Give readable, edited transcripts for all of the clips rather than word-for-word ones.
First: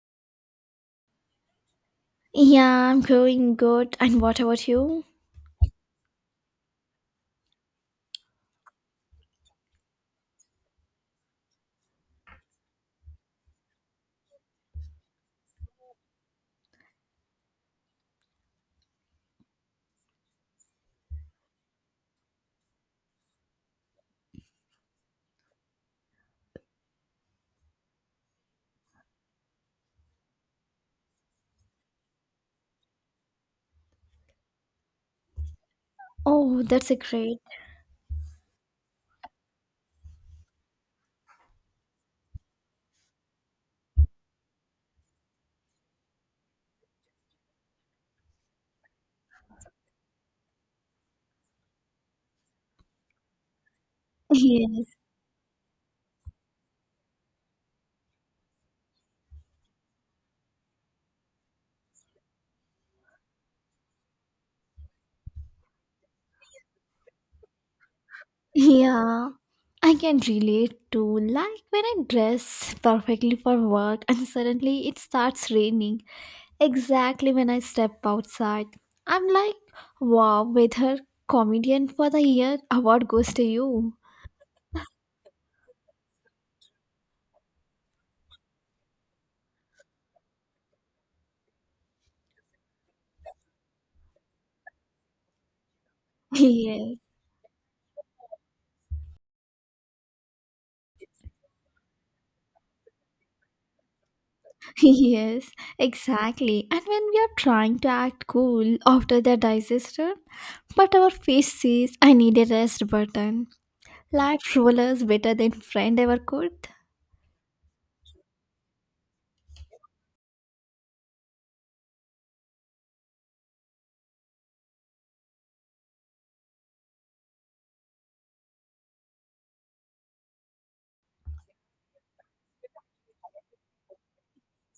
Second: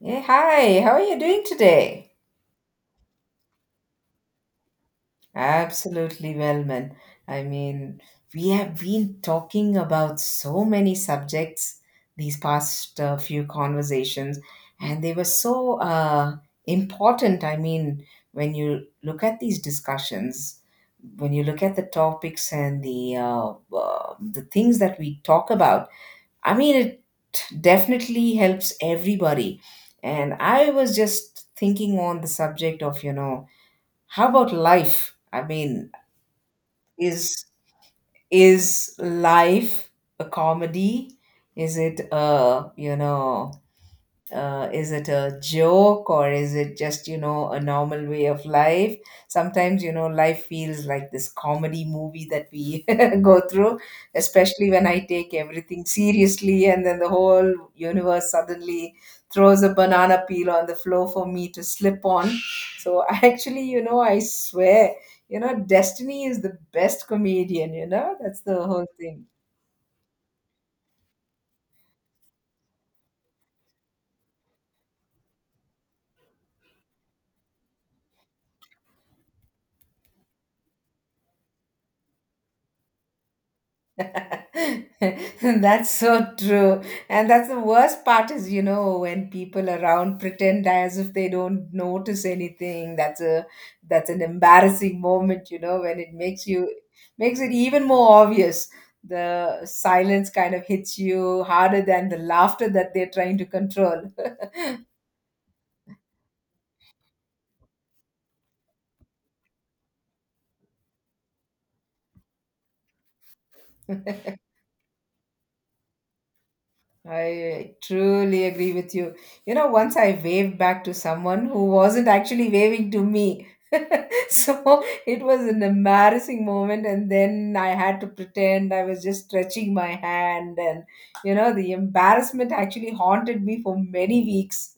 Hey, hi, how are you doing today? Yeah, I'm doing good. And what about you? Absolutely well, man. I mean, we have been talking about so many subjects these past few conversations, and they were so important. When you look at these discussions, when you look at the topics and the things that we talk about, it definitely helps everybody. And I was just thinking on the subject of, you know, how about life? I mean, Oh, that's a great. is is life a comedy? Is it a, you know, is it a joke, or is it just, you know, a normal way of life? Sometimes, you know, life feels like this comedy movie that we go through, especially when Yes. I take everything seriously, and then the whole universe suddenly throws a banana peel on the floor for me to slip on. So actually, you know, I swear, you know, destiny is the best comedian, you know, that's the whole thing. Yeah. I can relate to like when I dress perfectly for work and suddenly it starts raining exactly when I step outside. I'm like, wow, weather comedian for the year award goes to you. That's so true. And that's the worst part is, you know, when people around pretend as if they don't notice anything. That's an embarrassing moment, you know, when it makes you, Yes, makes it even more obvious. The silence kind of hits you harder than the laughter that they're trying to control. yes, exactly. And when we are trying to act cool after the disaster, but our face says, I need a rest button. Flat rollers better than friend ever could? I truly agree with you. You know, once I waved back to someone who wasn't actually waving to me. So it was an embarrassing moment, and then I had to pretend I was just stretching my hand, and you know, the embarrassment actually haunted me for many weeks.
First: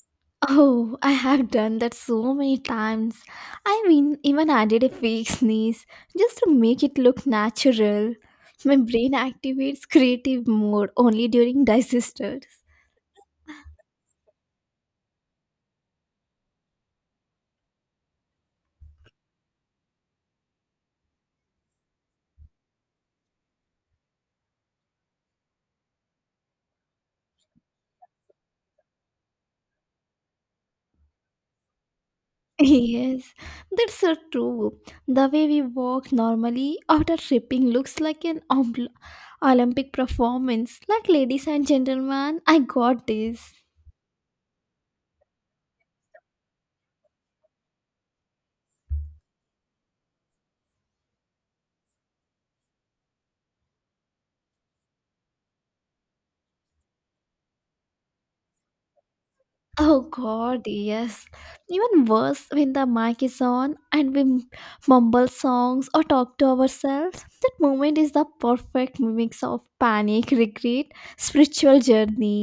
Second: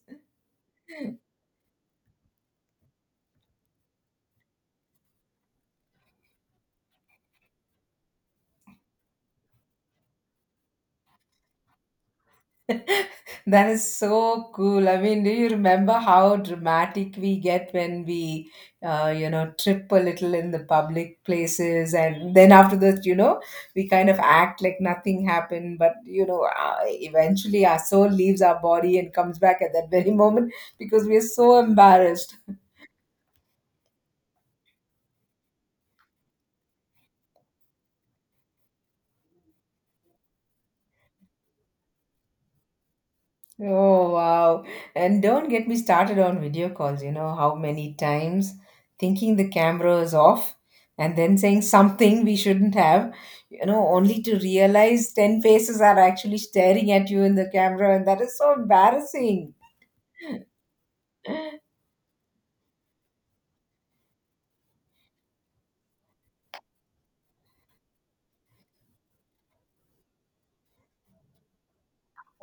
Oh, I have done that so many times. I mean, even added a fake sneeze just to make it look natural. My brain activates creative mode only during disasters. That is so cool. I mean, do you remember how dramatic we get when we, you know, trip a little in the public places, and then after that, you know, we kind of act like nothing happened, but you know, eventually our soul leaves our body and comes back at that very moment because we are so embarrassed. Yes, that's so true. The way we walk normally after tripping looks like an Olympic performance. Like, ladies and gentlemen, I got this. Oh, wow. And don't get me started on video calls. You know how many times thinking the camera is off and then saying something we shouldn't have, you know, only to realize 10 faces are actually staring at you in the camera. And that is so embarrassing. Oh god, yes. Even worse when the mic is on and we mumble songs or talk to ourselves. That moment is the perfect mix of panic, regret, spiritual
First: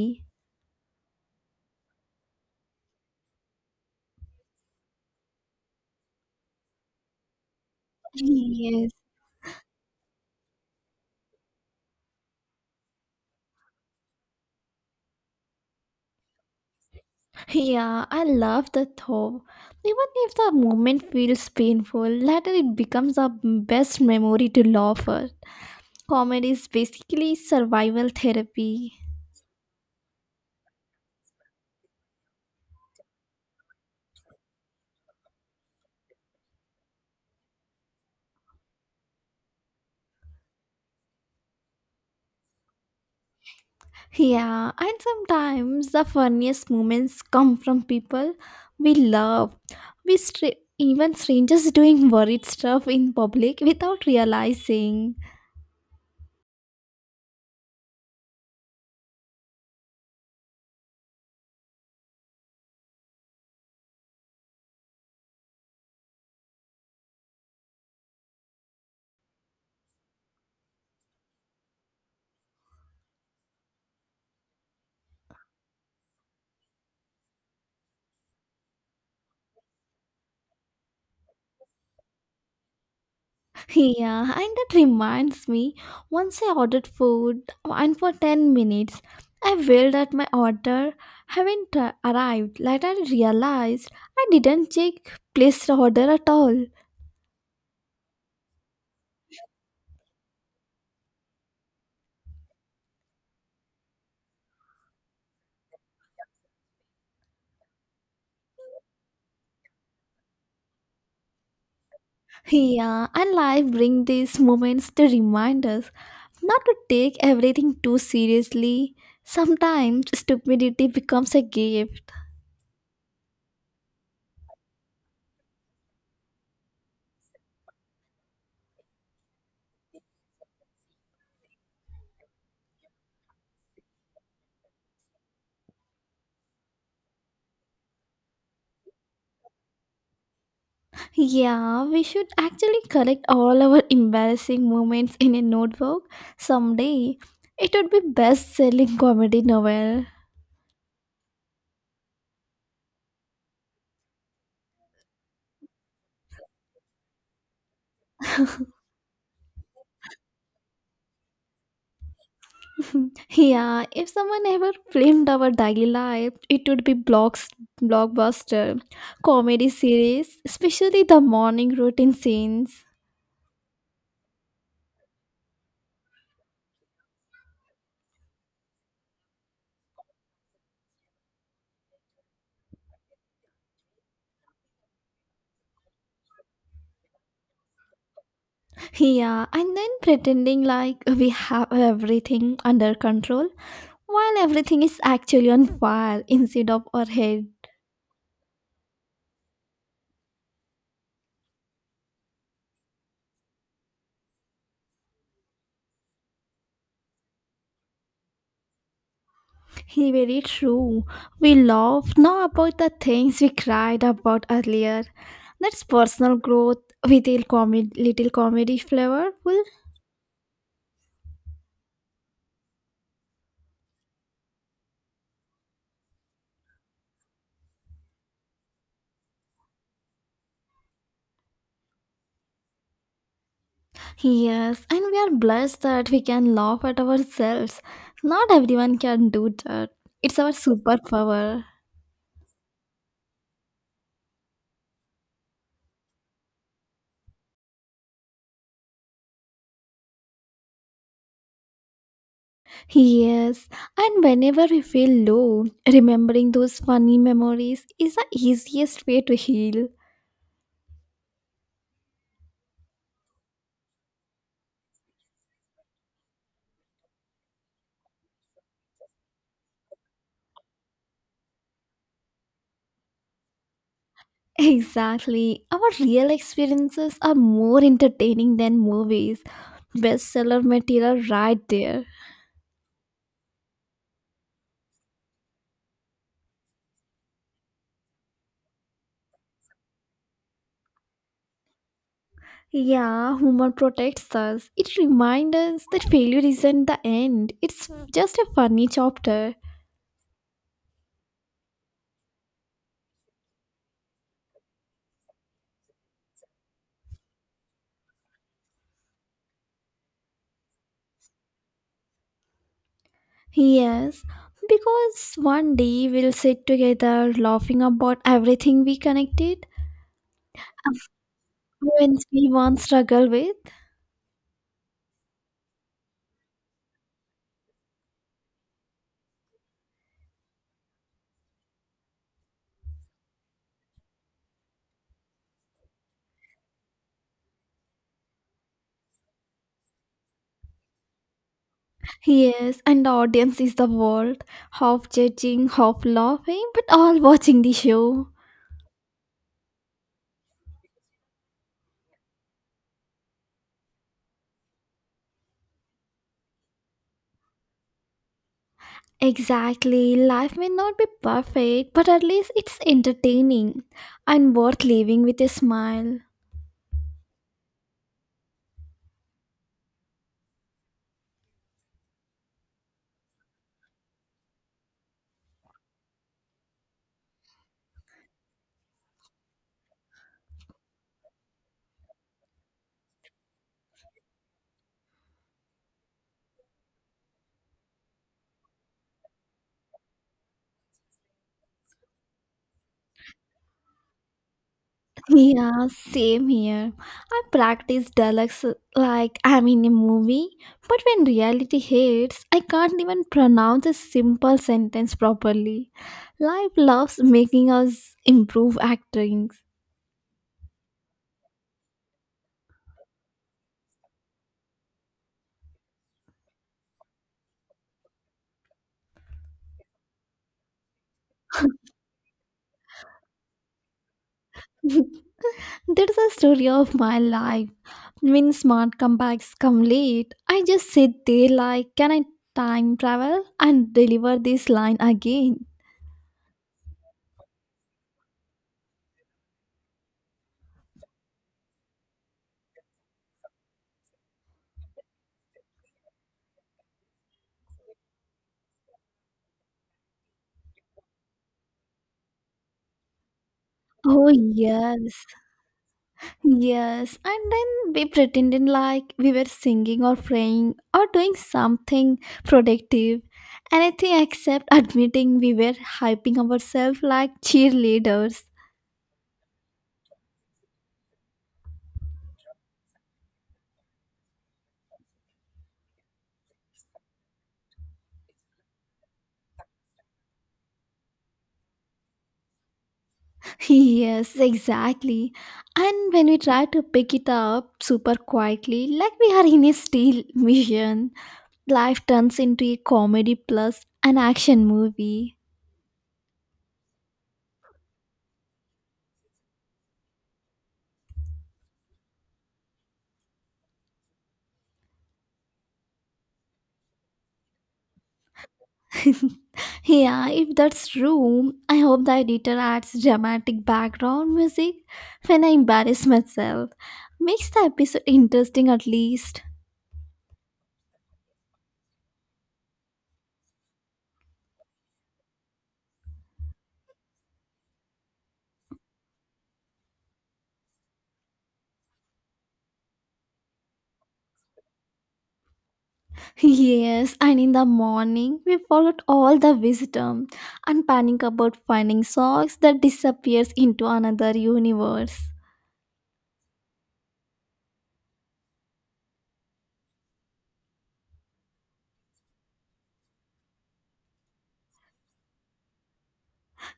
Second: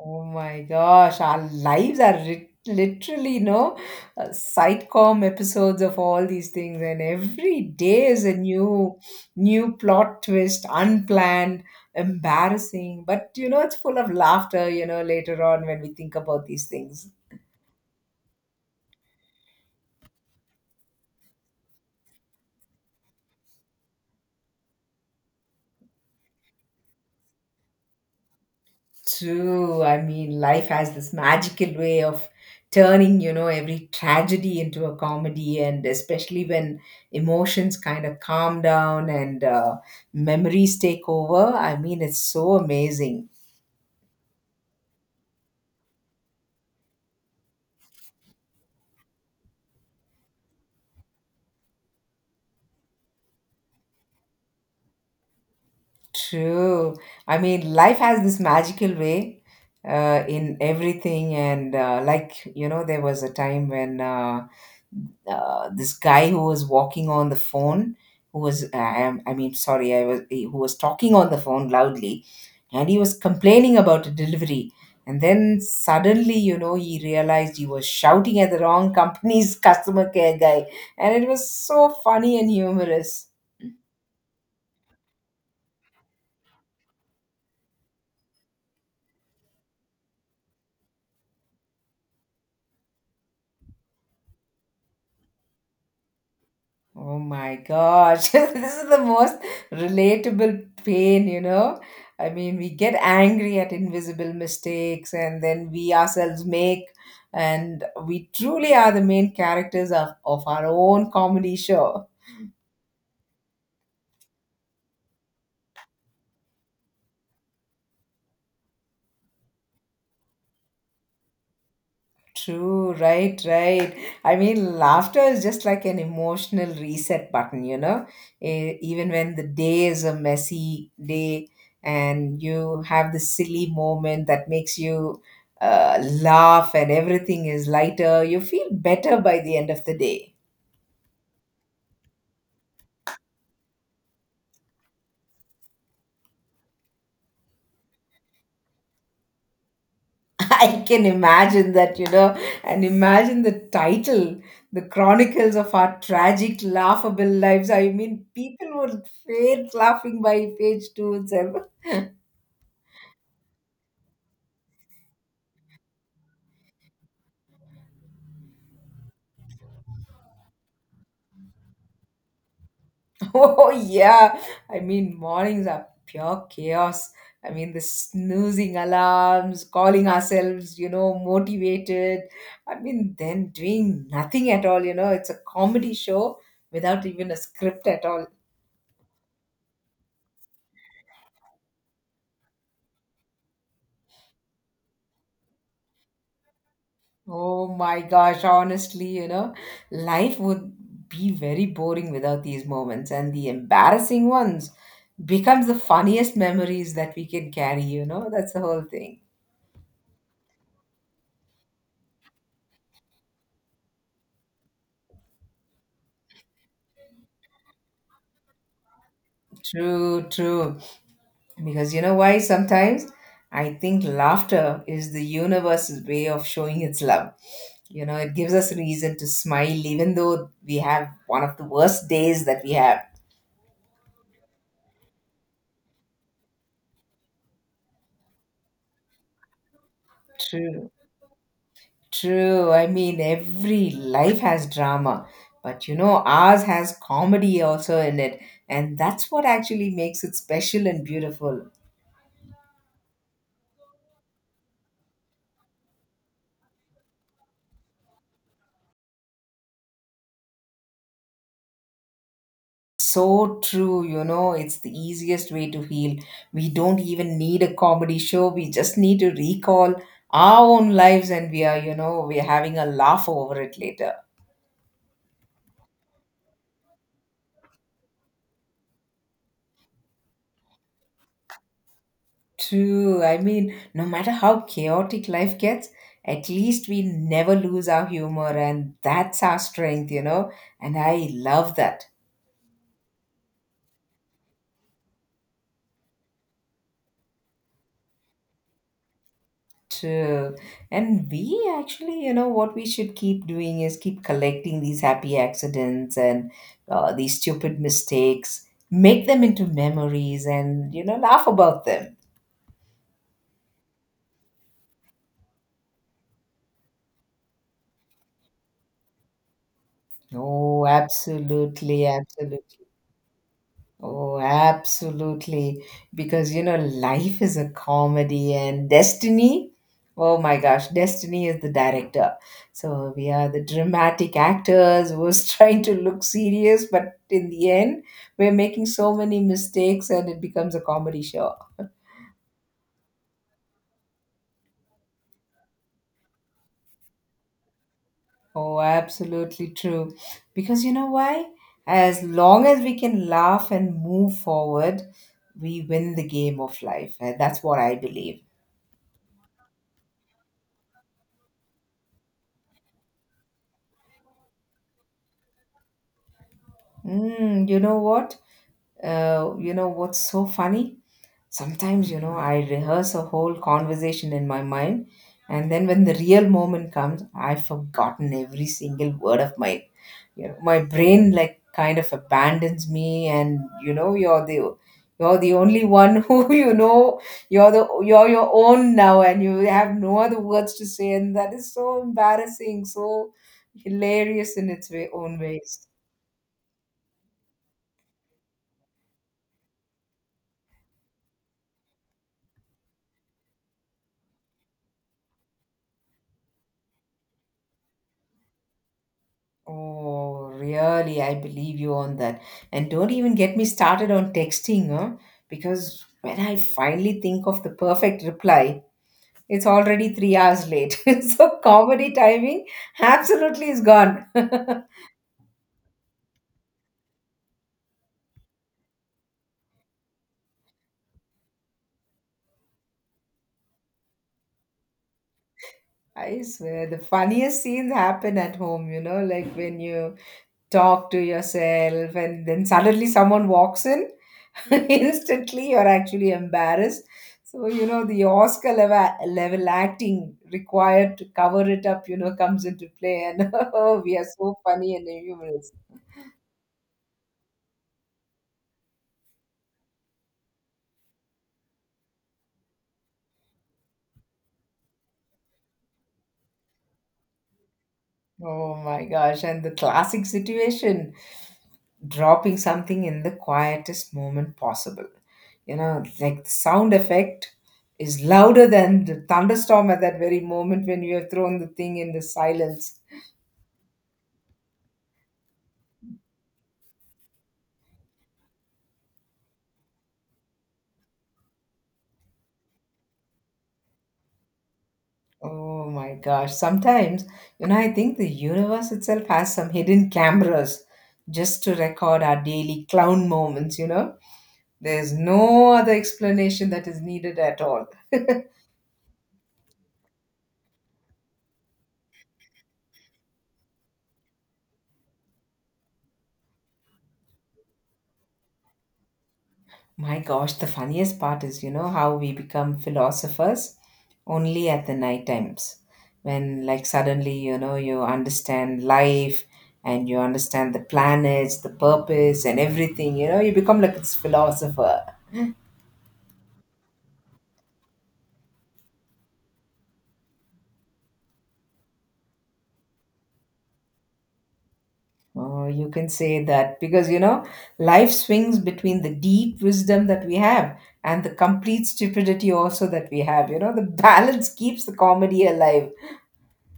Oh my gosh, our lives are literally, no, sitcom episodes of all these things, and every day is a Yes. New plot twist, unplanned, embarrassing. But you know, it's full of laughter. You know, later on when we think about these things. Yeah, I love the thought. Even if the moment feels painful, later it becomes the best memory to laugh at. Comedy is basically survival therapy. True. I mean, life has this magical way of turning, you know, every tragedy into a comedy, and especially when emotions kind of calm down and memories take over. I mean, it's so amazing. Yeah, and sometimes the funniest moments come from people we love. We stra- Even strangers doing worried stuff in public without realizing. True. I mean, life has this magical way in everything. And like, you know, there was a time when this guy who was walking on the phone, who was, I, am- I mean, sorry, I was, who was talking on the phone loudly, and he was complaining about a delivery. And then suddenly, you know, he realized he was shouting at the wrong company's customer care guy. And it was so funny and humorous. Yeah, and that reminds me once I ordered food and for 10 minutes I wailed at my order haven't arrived. Later I realized I didn't check placed order at all. Oh my gosh, this is the most relatable pain, you know. I mean, we get angry at invisible mistakes and then we ourselves make, and we truly are the main characters of our own comedy show. Yeah, and life bring these moments to remind us not to take everything too seriously, sometimes stupidity becomes a gift. True, right, right. I mean, laughter is just like an emotional reset button, you know, even when the day is a messy day and you have this silly moment that makes you laugh, and everything is lighter, you feel better by the end of the day. Yeah, we should actually collect all our embarrassing moments in a notebook someday. It would be best-selling comedy novel. I can imagine that, you know, and imagine the title, The Chronicles of Our Tragic Laughable Lives. I mean, people would faint laughing by page two itself. Yeah, if someone ever filmed our daily life, it would be blocks blockbuster comedy series, especially the morning routine scenes. Oh, yeah. I mean, mornings are pure chaos. I mean, the snoozing alarms, calling ourselves, you know, motivated. I mean, then doing nothing at all, you know, it's a comedy show without even a script at all. Yeah, and then pretending like we have everything under control while everything is actually on fire inside of our head. Oh my gosh, honestly, you know, life would be very boring without these moments, and the embarrassing ones becomes the funniest memories that we can carry, you know, that's the whole thing. He very true. We laugh now about the things we cried about earlier. That's personal growth with a comedy, little comedy flavorful. True, true. Because you know why? Sometimes I think laughter is the universe's way of showing its love. You know, it gives us a reason to smile, even though we have one of the worst days that we have. Yes, and we are blessed that we can laugh at ourselves. Not everyone can do that. It's our True. superpower. True. I mean, every life has drama, but you know, ours has comedy also in it. And that's what actually makes it special and beautiful. Yes, and whenever we feel low, remembering those funny memories is the easiest way to heal. So true, you know, it's the easiest way to heal. We don't even need a comedy show. We just need to recall our own lives, and we are, you know, we're having a laugh over it later. Exactly. Our real experiences are more entertaining than movies. Bestseller material right there. True. I mean, no matter how chaotic life gets, at least we never lose our humor, and that's our strength, you know, and I love that. Yeah, humor protects us. It reminds us that failure isn't the end, it's just a funny chapter. True. And we actually, you know, what we should keep doing is keep collecting these happy accidents and these stupid mistakes, make them into memories, and, you know, laugh about them. Yes, because one day we'll sit together laughing about everything we connected. Oh, absolutely, When we once absolutely. struggled with, Oh, absolutely. Because, you know, life is a comedy and destiny. Oh my gosh, destiny is the director. So we are the dramatic actors who's trying to look serious, but in the end, we're making so many mistakes, and it becomes a comedy show. yes, and the audience is the world, half judging, half laughing, but all watching the show. Oh, absolutely true. Because you know why? As long as we can laugh and move forward, we win the game of life. And that's what I believe. Exactly. Life may not be perfect, but at least it's entertaining and worth living with a smile. Mm, you know what? You know what's so funny? Sometimes, you know, I rehearse a whole conversation in my mind, and then when the real moment comes, I've forgotten every single word of mine. You know, my brain like kind of abandons me, and you know, you're the only one who, you know, you're your own now, and you have no other words to say, and that is so embarrassing, so hilarious in its way own ways. Yeah, same here. I practice dialects like I'm in a movie, but when reality hits, I can't even pronounce a simple sentence properly. Life loves making us improve acting. Oh, really? I believe you on that. And don't even get me started on texting, huh? Because when I finally think of the perfect reply, it's already 3 hours late. So comedy timing absolutely is gone. That's the story of my life. When smart comebacks come late, I just sit there like, can I time travel and deliver this line again? I swear, the funniest scenes happen at home, you know, like when you talk to yourself and then suddenly someone walks in. Instantly you're actually embarrassed, so you know the Oscar level acting required to cover it up, you know, comes into play, and oh, we are Oh, so funny and yes, humorous. yes. And then we pretended like we were singing or praying or doing something productive, anything except admitting we were hyping ourselves like cheerleaders. Oh my gosh, and the classic situation, dropping something in the quietest moment possible, you know, like the sound effect is louder than the thunderstorm at that very moment when you have thrown the thing in the silence. Yes, exactly. And when we try to pick it up super quietly, like we are in a steel mission. Life turns into a comedy plus an action movie. Oh my gosh. Sometimes, you know, I think the universe itself has some hidden cameras just to record our daily clown moments, you know? There's no other explanation that is needed at all. Yeah, if that's true, I hope the editor adds dramatic background music when I embarrass myself. Makes the episode interesting at least. My gosh, the funniest part is, you know, how we become philosophers only at the night times. When, like, suddenly, you know, you understand life, and you understand the planets, the purpose, and everything, you know, you become like this philosopher. Yes, and in the morning, we followed all the wisdom and panic about finding socks that disappears into another universe. Oh, you can say that, because you know, life swings between the deep wisdom that we have and the complete stupidity also that we have. You know, the balance keeps the comedy alive.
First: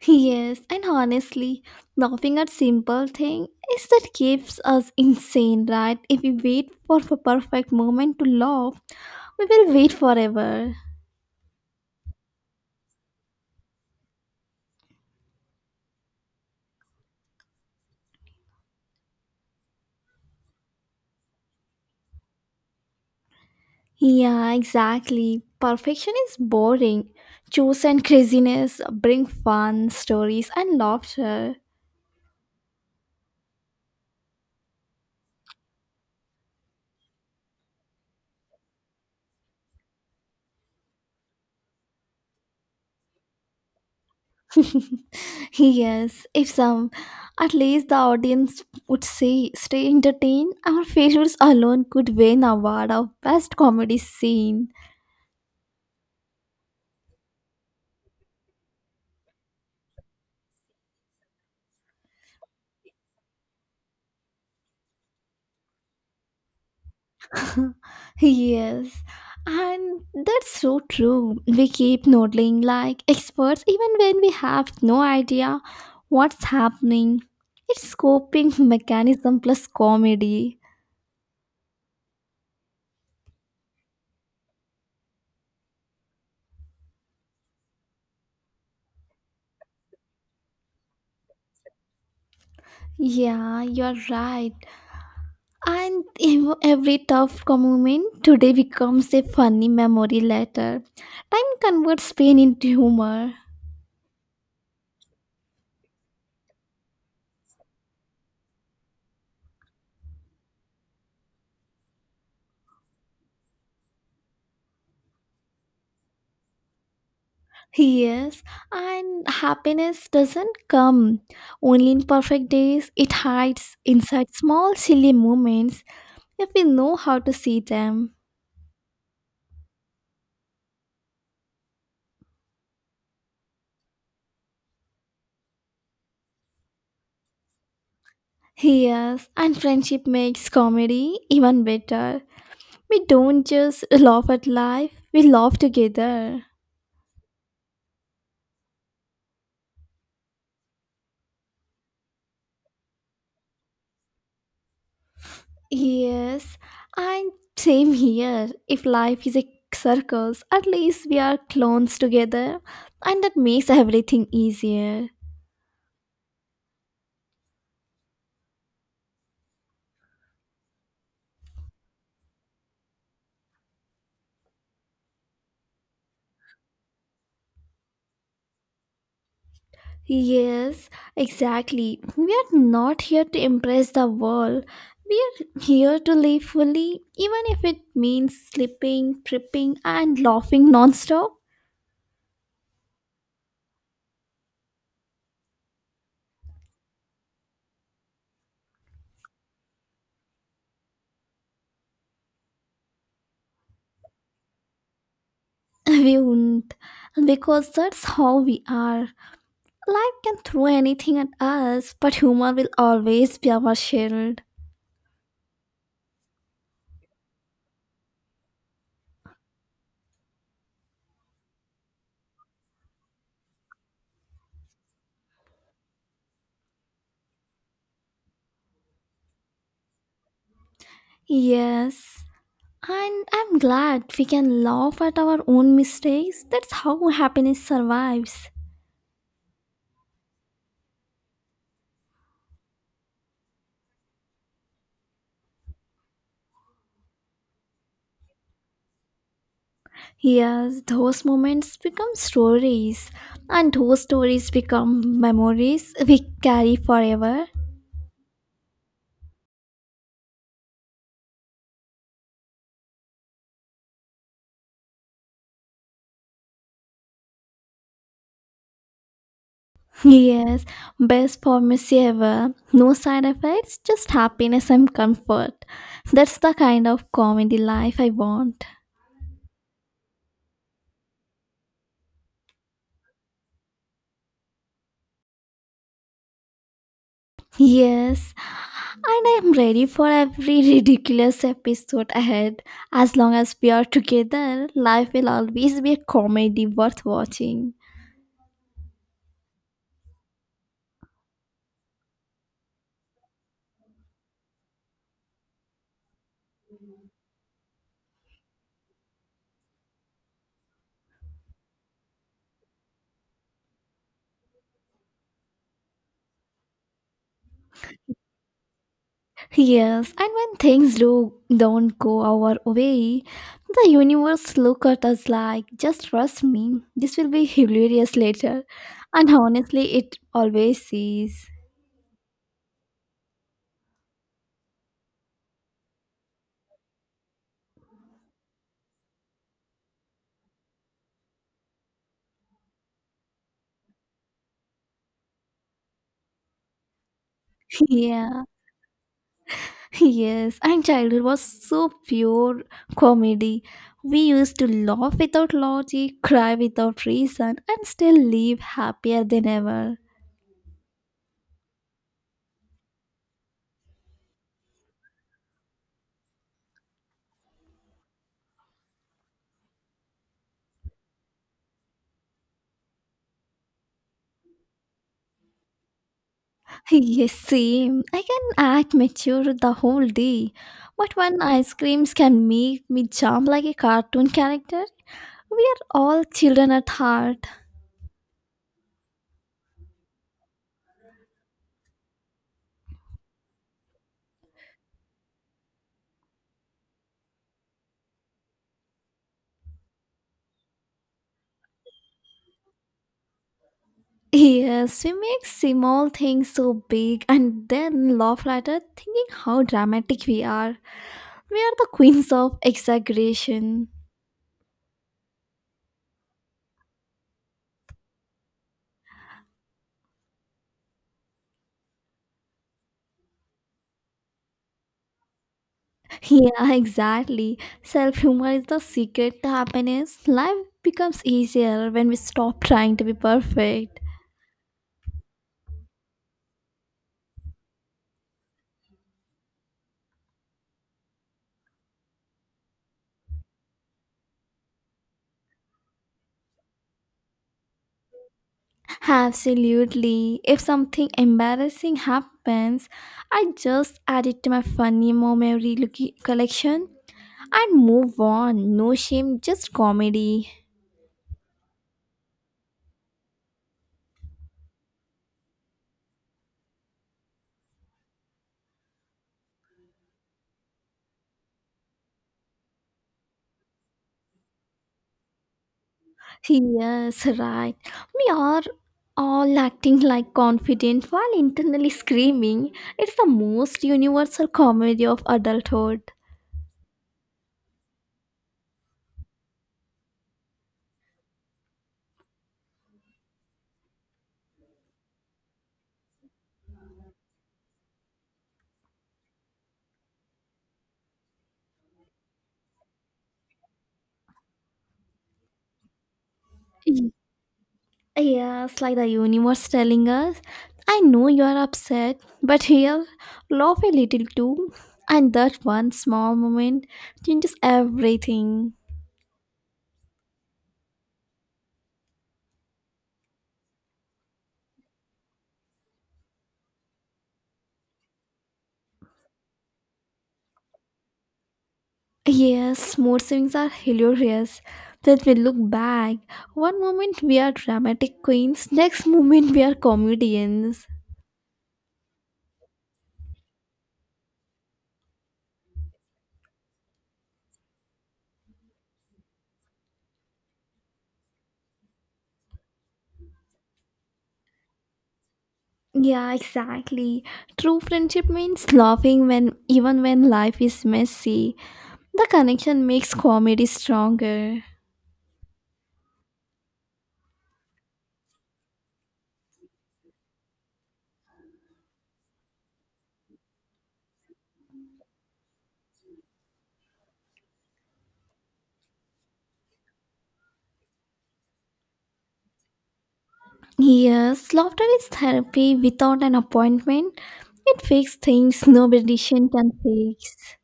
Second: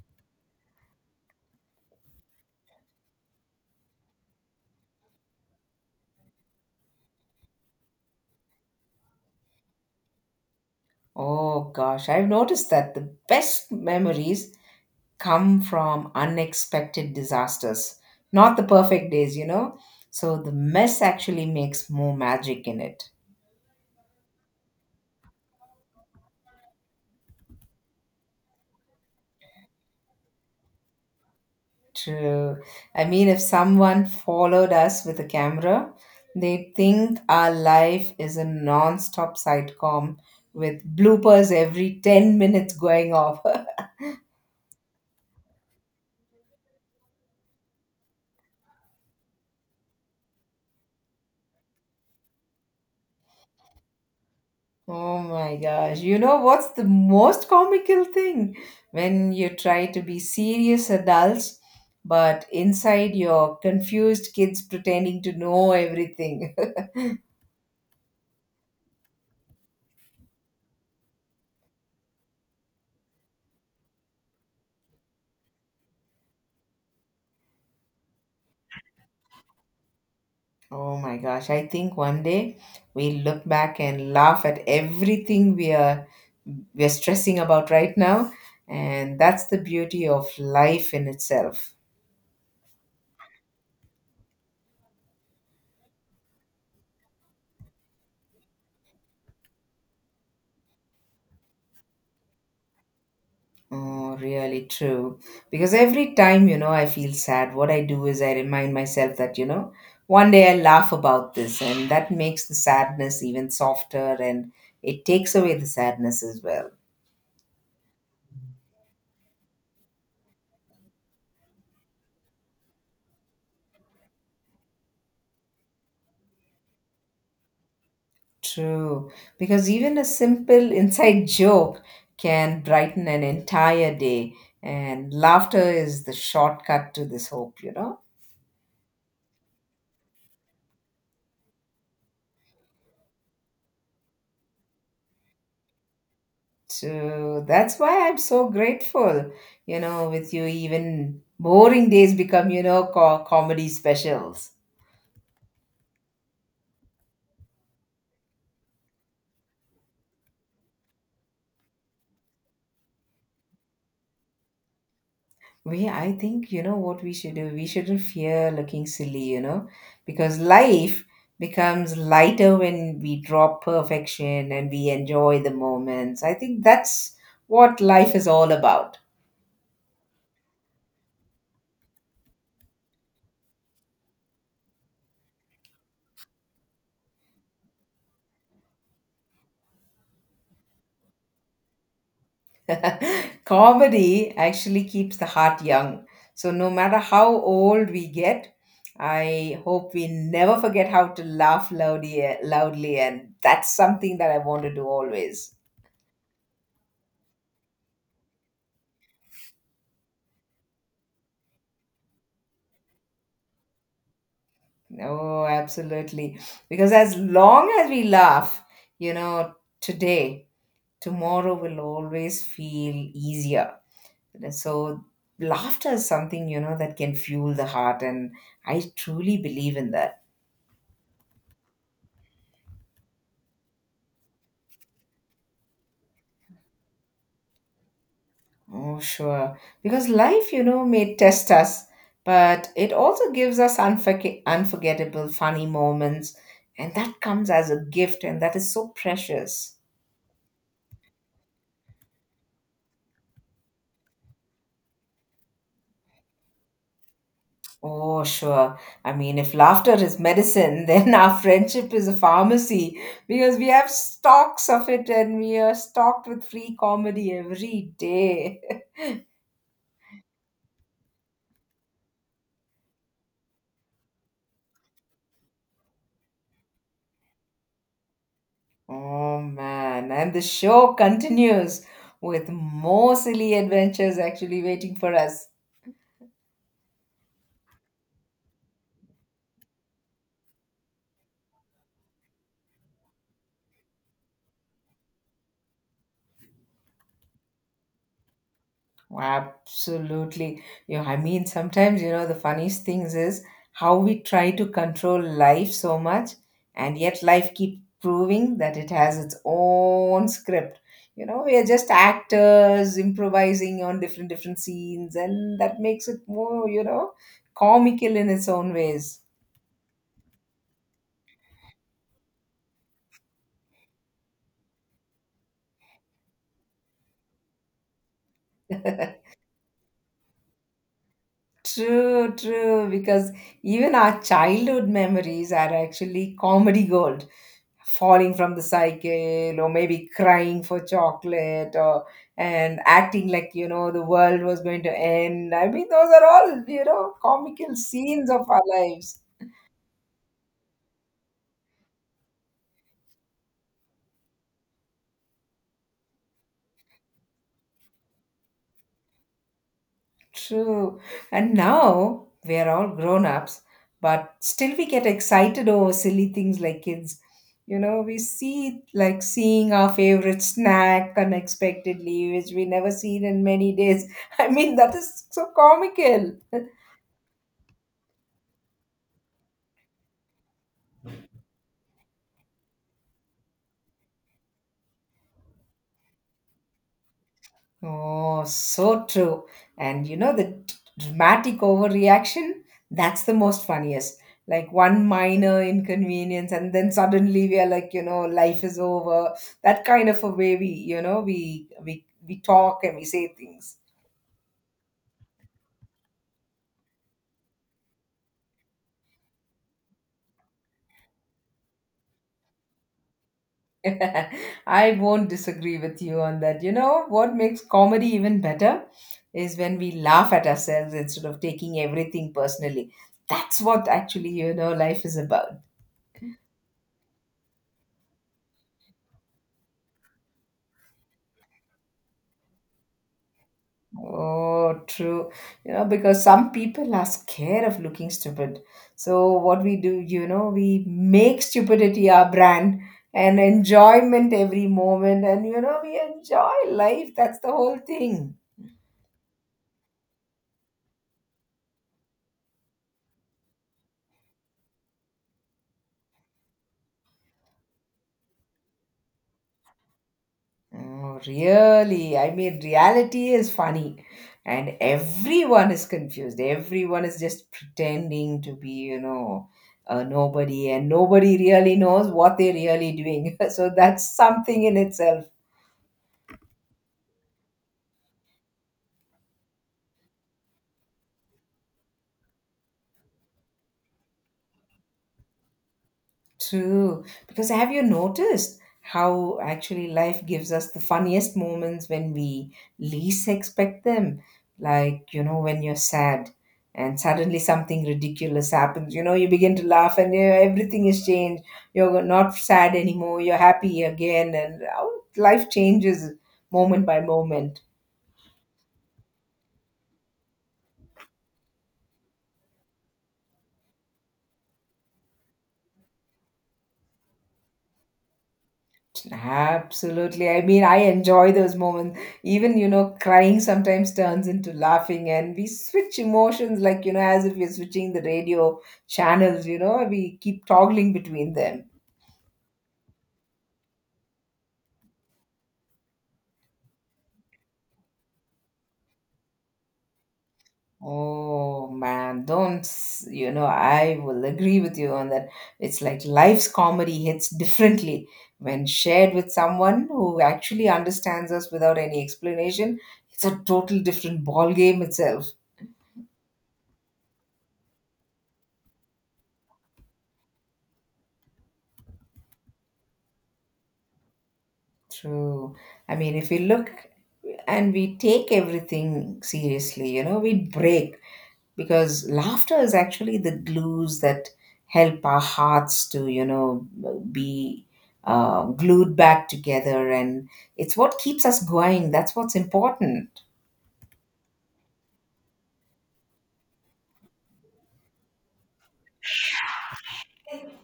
Yes, and honestly, laughing at simple thing is that keeps us insane, right? If we wait for the perfect moment to laugh, we will wait forever. Oh gosh, I've noticed that the best memories come from unexpected disasters, not the perfect days, you know. So the mess actually makes more magic in it. Yeah, exactly. Perfection is boring. Choose and craziness bring fun, stories, and laughter. True. I mean, if someone followed us with a camera, they'd think our life is a non-stop sitcom with bloopers every 10 minutes going off. Yes, if some, at least the audience would say, stay entertained, our favorites alone could win award of best comedy scene. Oh my gosh. You know what's the most comical thing? When you try to be serious adults, but inside you're confused kids pretending to know everything. Yes, and that's so true. We keep nodding like experts even when we have no idea what's happening. It's coping mechanism plus comedy. Oh my gosh, I think one day we'll look back and laugh at everything we're stressing about right now, and that's the beauty of life in itself. Yeah, you're right. And every tough moment today becomes a funny memory later. Time converts pain into humor. Oh, really true. Because every time, you know, I feel sad, what I do is I remind myself that, you know, one day I laugh about this, and that makes the sadness even softer, and it takes away the sadness as well. Yes, and happiness doesn't come only in perfect days, it hides inside small, silly moments if we know how to see them. True, because even a simple inside joke can brighten an entire day, and laughter is the shortcut to this hope, you know. Yes, and friendship makes comedy even better. We don't just laugh at life, we laugh together. So that's why I'm so grateful, you know, with you, even boring days become, you know, comedy specials. Yes, and same here. If life is a circus, at least we are clones together, and that makes everything easier. We, I think, you know what we should do? We shouldn't fear looking silly, you know, because life becomes lighter when we drop perfection and we enjoy the moments. I think that's what life is all about. Yes, exactly. We are not here to impress the world. We are here to live fully, even if it means sleeping, tripping, and laughing nonstop. Comedy actually keeps the heart young. So, no matter how old we get, I hope we never forget how to laugh loudly, and that's something that I want to do always. We won't, because that's how we are. Life can throw anything at us, but humor will always be our shield. Oh, absolutely. Because as long as we laugh, you know, today, tomorrow will always feel easier. And So, laughter is something that can fuel the heart. And I truly believe in that. Yes, and I'm glad we can laugh at our own mistakes. That's how happiness survives. Oh, sure. Because life may test us, but it also gives us unforgettable, funny moments. And that comes as a gift, and that is so precious. Yes, those moments become stories, and those stories become memories we carry forever. Oh, sure. I mean, if laughter is medicine, then our friendship is a pharmacy because we have stocks of it and we are stocked with free comedy every day. Yes, best pharmacy ever. No side effects, just happiness and comfort. That's the kind of comedy life I want. Oh, man. And the show continues with more silly adventures actually waiting for us. Yes, and I am ready for every ridiculous episode ahead. As long as we are together, life will always be a comedy worth watching. Absolutely. Yeah, I mean, sometimes, you know, the funniest things is how we try to control life so much, and yet life keep proving that it has its own script. You know, we are just actors improvising on different scenes, and that makes it more, you know, comical in its own ways. Yes, and when things do don't go our way, the universe look at us like, just trust me, this will be hilarious later. And honestly, it always is. True, because even our childhood memories are actually comedy gold. Falling from the cycle, or maybe crying for chocolate, or and acting like, you know, the world was going to end. I mean, those are all, you know, comical scenes Yeah, of our lives. yes, and childhood was so pure comedy. We used to laugh without logic, cry without reason, and still live happier than ever. True. And now we are all grown ups, but still we get excited over silly things like kids. You know, we see like seeing our favorite snack unexpectedly, which we never seen in many days. I mean, that is so comical. Yes, same. I can act mature the whole day, but when ice creams can make me jump like a cartoon character, we are all children at heart. Oh, so true. And you know, the dramatic overreaction, that's the most funniest. Like one minor inconvenience, and then suddenly we are like, you know, life is over. That kind of a way we, you know, we talk and we say things. Yes, we make small things so big and then laugh later thinking how dramatic we are. We are the queens of exaggeration. I won't disagree with you on that. You know, what makes comedy even better is when we laugh at ourselves instead of taking everything personally. That's what actually, you know, life is about. Yeah, exactly. Self humor is the secret to happiness. Life becomes easier when we stop trying to be perfect. Oh, true. You know, because some people are scared of looking stupid. So, what we do, you know, we make stupidity our brand and enjoyment every moment. And, you know, we enjoy life. That's the whole thing. Absolutely. If something embarrassing happens, I just add it to my funny memory collection and move on. No shame, just comedy. Oh, really? I mean, reality is funny. And everyone is confused. Everyone is just pretending to be, you know, a nobody. And nobody really knows what they're really doing. So, that's something in itself. Yes, right. We are all acting like confident while internally screaming. It's the most universal comedy of adulthood. True. Because have you noticed how actually life gives us the funniest moments when we least expect them? Like, you know, when you're sad and suddenly something ridiculous happens, you know, you begin to laugh and you everything is changed. You're not sad anymore, you're happy again, and how life changes moment by moment. Yes, like the universe telling us, I know you are upset, but here, laugh a little too. And that one small moment changes everything. Absolutely. I mean, I enjoy those moments. Even, you know, crying sometimes turns into laughing, and we switch emotions like, you know, as if we're switching the radio channels. You know, we keep toggling between them. Yes, mood swings are hilarious. That we look back. One moment we are dramatic queens, next moment we are comedians. Oh man, don't, s- you know, I will agree with you on that. It's like life's comedy hits differently when shared with someone who actually understands us without any explanation. It's a total different ball game itself. Yeah, exactly. True friendship means laughing when even when life is messy. The connection makes comedy stronger. True. I mean, if we look and we take everything seriously, you know, we break, because laughter is actually the glues that help our hearts to, you know, be glued back together, and it's what keeps us going. That's what's important. Yes, laughter is therapy without an appointment. It fixes things no medicine can fix.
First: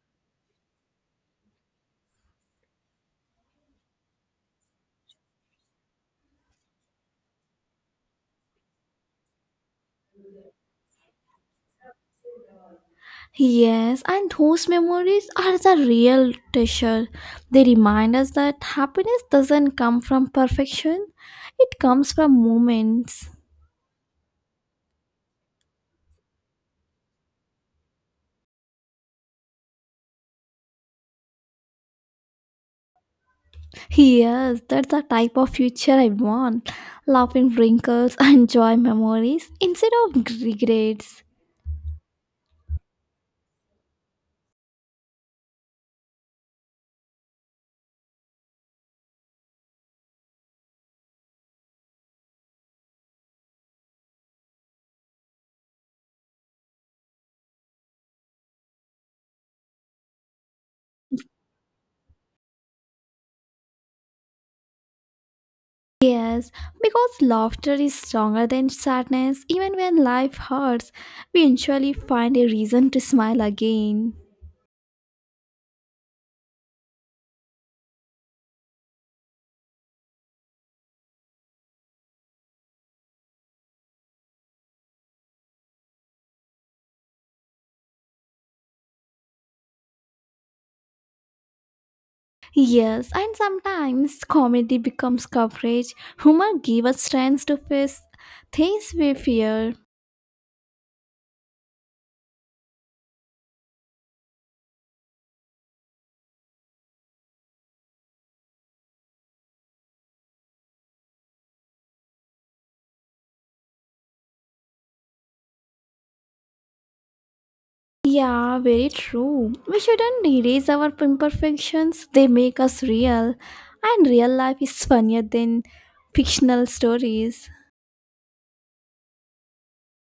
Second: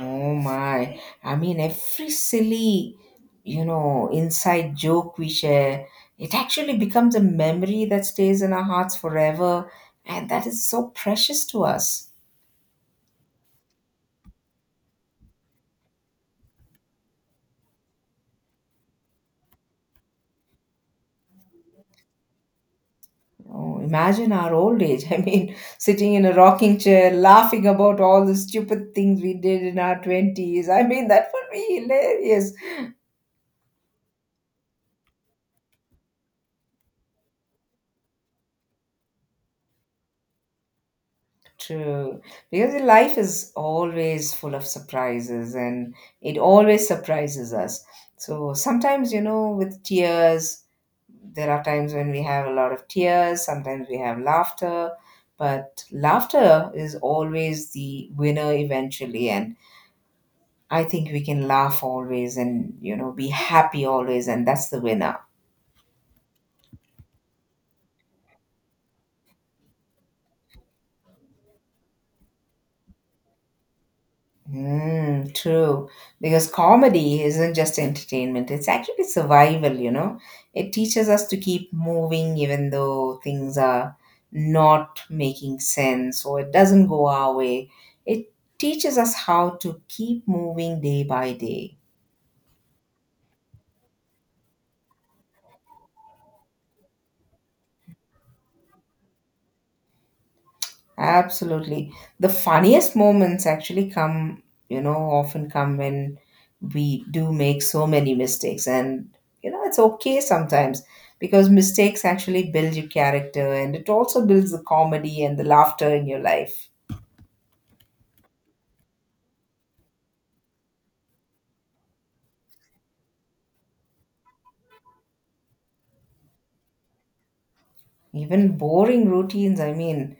Oh my. I mean, every silly, you know, inside joke we share, it actually becomes a memory that stays in our hearts forever, and that is so precious to us. Yes, and those memories are the real treasure. They remind us that happiness doesn't come from perfection, it comes from moments. Oh, imagine our old age. I mean, sitting in a rocking chair, laughing about all the stupid things we did in our 20s. I mean, that would be hilarious. Yes, that's the type of future I want. Laughing wrinkles and joy memories instead of regrets. True. Because the life is always full of surprises, and it always surprises us. So sometimes, you know, with tears, there are times when we have a lot of tears, sometimes we have laughter, but laughter is always the winner eventually. And I think we can laugh always and, you know, be happy always, and that's the winner. Yes, because laughter is stronger than sadness. Even when life hurts, we usually find a reason to smile again. Mm, true. Because comedy isn't just entertainment, it's actually survival, you know. It teaches us to keep moving even though things are not making sense or it doesn't go our way. It teaches us how to keep moving day by day. Yes, and sometimes comedy becomes coverage. Humor gives us strength to face things we fear. Absolutely. The funniest moments actually come, you know, often come when we do make so many mistakes. And, you know, it's okay sometimes because mistakes actually build your character, and it also builds the comedy and the laughter in your life. Yeah, very true. We shouldn't erase our imperfections, they make us real. And real life is funnier than fictional stories. Even boring routines, I mean,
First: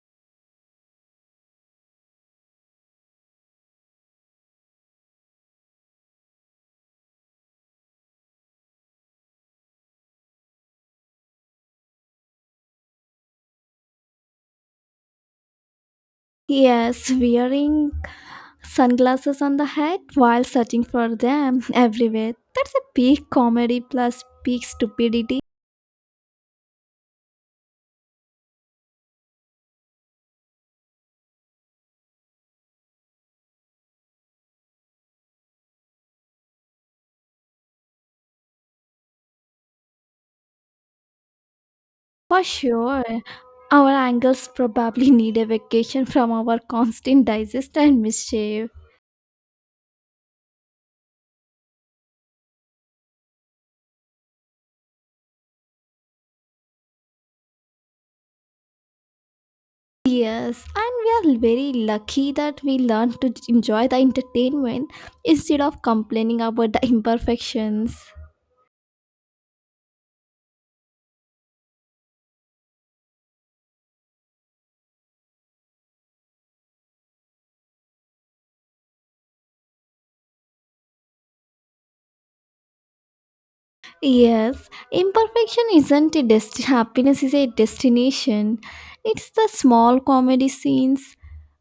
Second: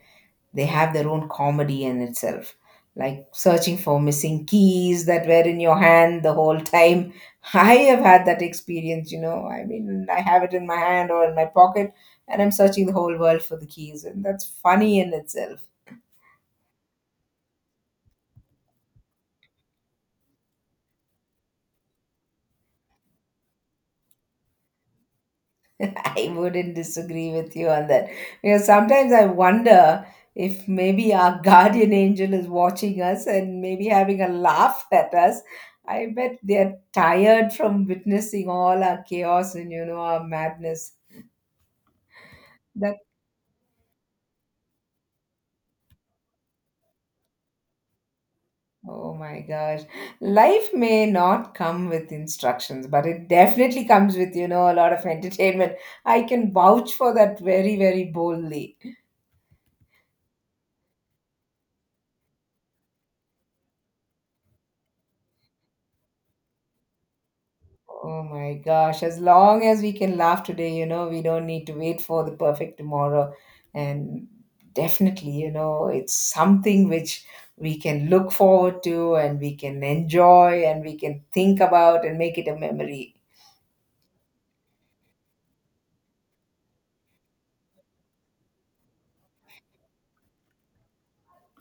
they have their own comedy in itself, like searching for missing keys that were in your hand the whole time. I have had that experience. You know, I mean, I have it in my hand or in my pocket, and I'm searching the whole world for the keys, and that's funny in itself. Yes, wearing sunglasses on the head while searching for them everywhere. That's a peak comedy plus peak stupidity. I wouldn't disagree with you on that. Because sometimes I wonder if maybe our guardian angel is watching us and maybe having a laugh at us. I bet they're tired from witnessing all our chaos and, you know, our madness. For That, sure, our angles probably need a vacation from our constant digest and mischief. oh my gosh. Life may not come with instructions, but it definitely comes with, you know, a lot of entertainment. I can vouch for that very, very boldly. Yes, and we are very lucky that we learn to enjoy the entertainment instead of complaining about the imperfections. Oh my gosh, as long as we can laugh today, you know, we don't need to wait for the perfect tomorrow. And definitely, you know, it's something which we can look forward to, and we can enjoy and we can think about and make it a memory. Yes, imperfection isn't a happiness is a destination. It's the small comedy scenes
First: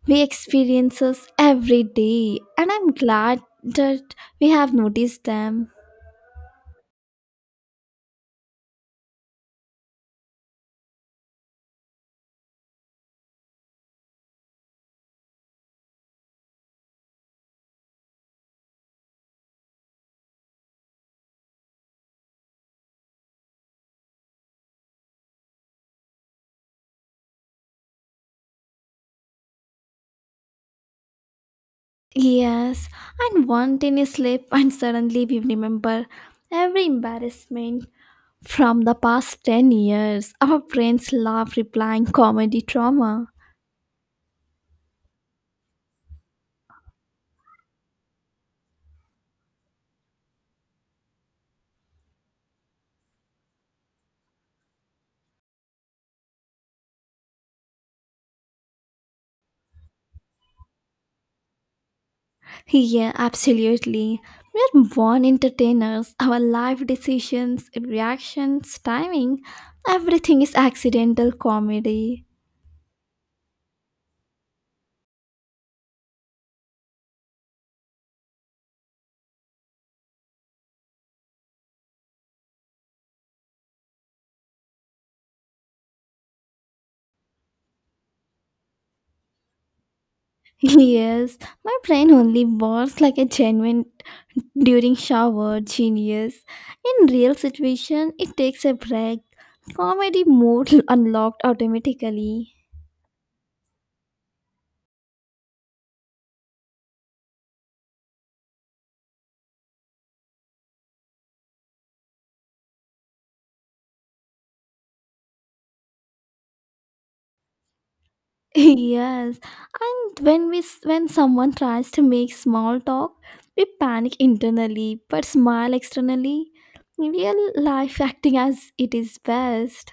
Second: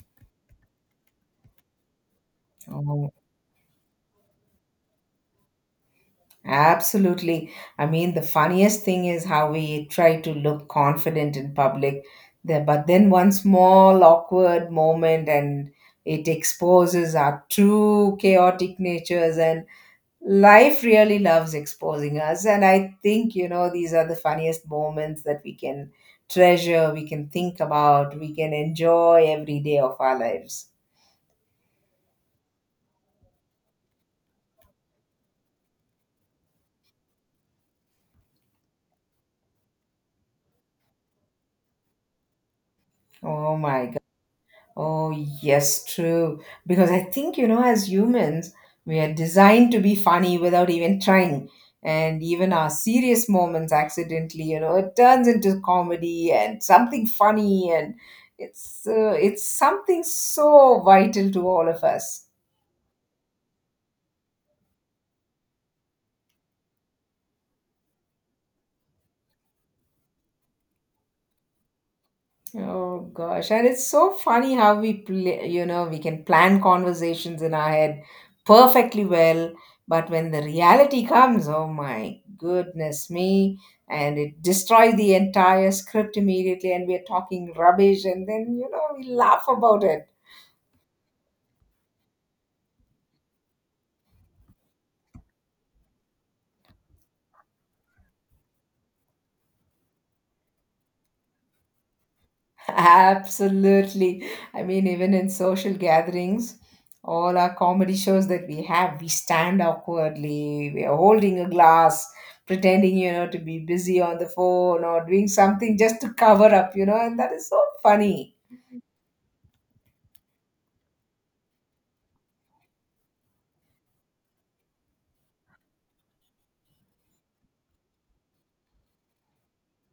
we experiences every day and I'm Oh, glad that we have noticed them. absolutely. I mean, the funniest thing is how we try to look confident in public, there, but then one small awkward moment and it exposes our true chaotic natures, and life really loves exposing us. And I think, you know, these are the funniest moments that we can treasure, we can think about, we can enjoy every day of our lives. Yes, and one tiny slip and suddenly we remember every embarrassment from the past 10 years. Our friends laugh replying comedy trauma. Oh my god. Oh, yes, true. Because I think, you know, as humans, we are designed to be funny without even trying, and even our serious moments accidentally, you know, it turns into comedy and something funny, and it's something so vital to all of us. Yeah, absolutely. We are born entertainers. Our life decisions, reactions, timing, everything is accidental comedy. Oh gosh, and it's so funny how you know, we can plan conversations in our head perfectly well, but when the reality comes, oh my goodness me, and it destroys the entire script immediately, and we're talking rubbish, and then, you know, we laugh about it. Yes, my brain only works like a genuine during shower genius. In real situation, it takes a break. Comedy mode unlocked automatically. Absolutely. I mean, even in social gatherings, all our comedy shows that we have, we stand awkwardly. We are holding a glass, pretending, you know, to be busy on the phone or doing something just to cover up, you know, and that is so funny. Yes, when when someone tries to make small talk, we panic internally but smile externally. Real life acting as it is best.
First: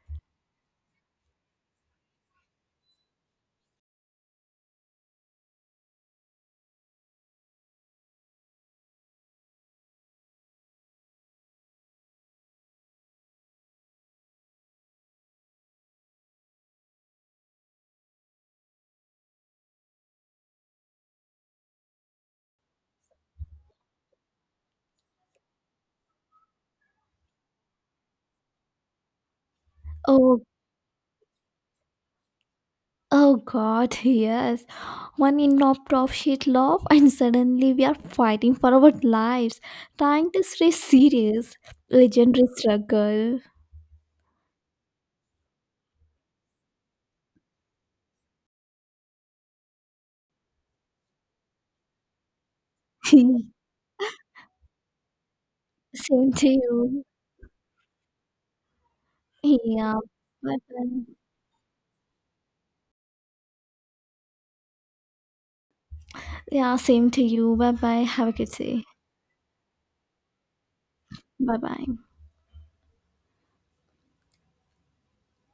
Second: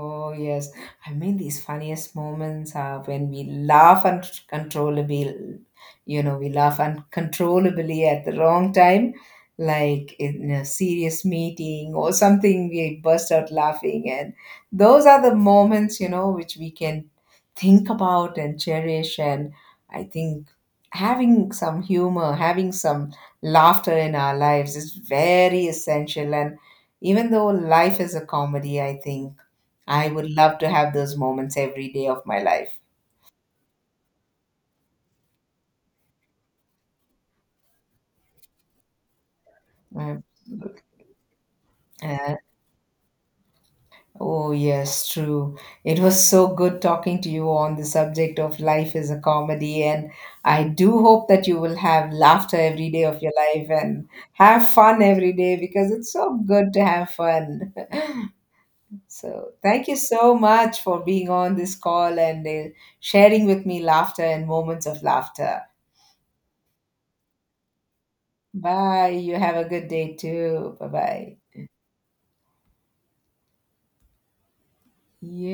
Oh, yes. I mean, these funniest moments are when we laugh uncontrollably, you know, we laugh uncontrollably at the wrong time, like in a serious meeting or something, we burst out laughing. And those are the moments, you know, which we can think about and cherish. And I think having some humor, having some laughter in our lives is very essential. And even though life is a comedy, I think I would Oh, love to have those moments every day of my life. oh god, yes. One knocked off sheet love and suddenly we are fighting for our lives, Mm. trying to stay serious. Uh, Legendary struggle. oh, yes, true. It was so good talking to you on the subject of life is a comedy, and I do hope that you will have laughter every day of your life and have fun every day because it's Same so to good to you. have fun. So, thank Yeah, you so bye much for bye. being on this call and sharing with me laughter and moments of laughter. Yeah, same to you, bye bye, have a good day. Bye. You have a good day too. Bye Bye bye. bye.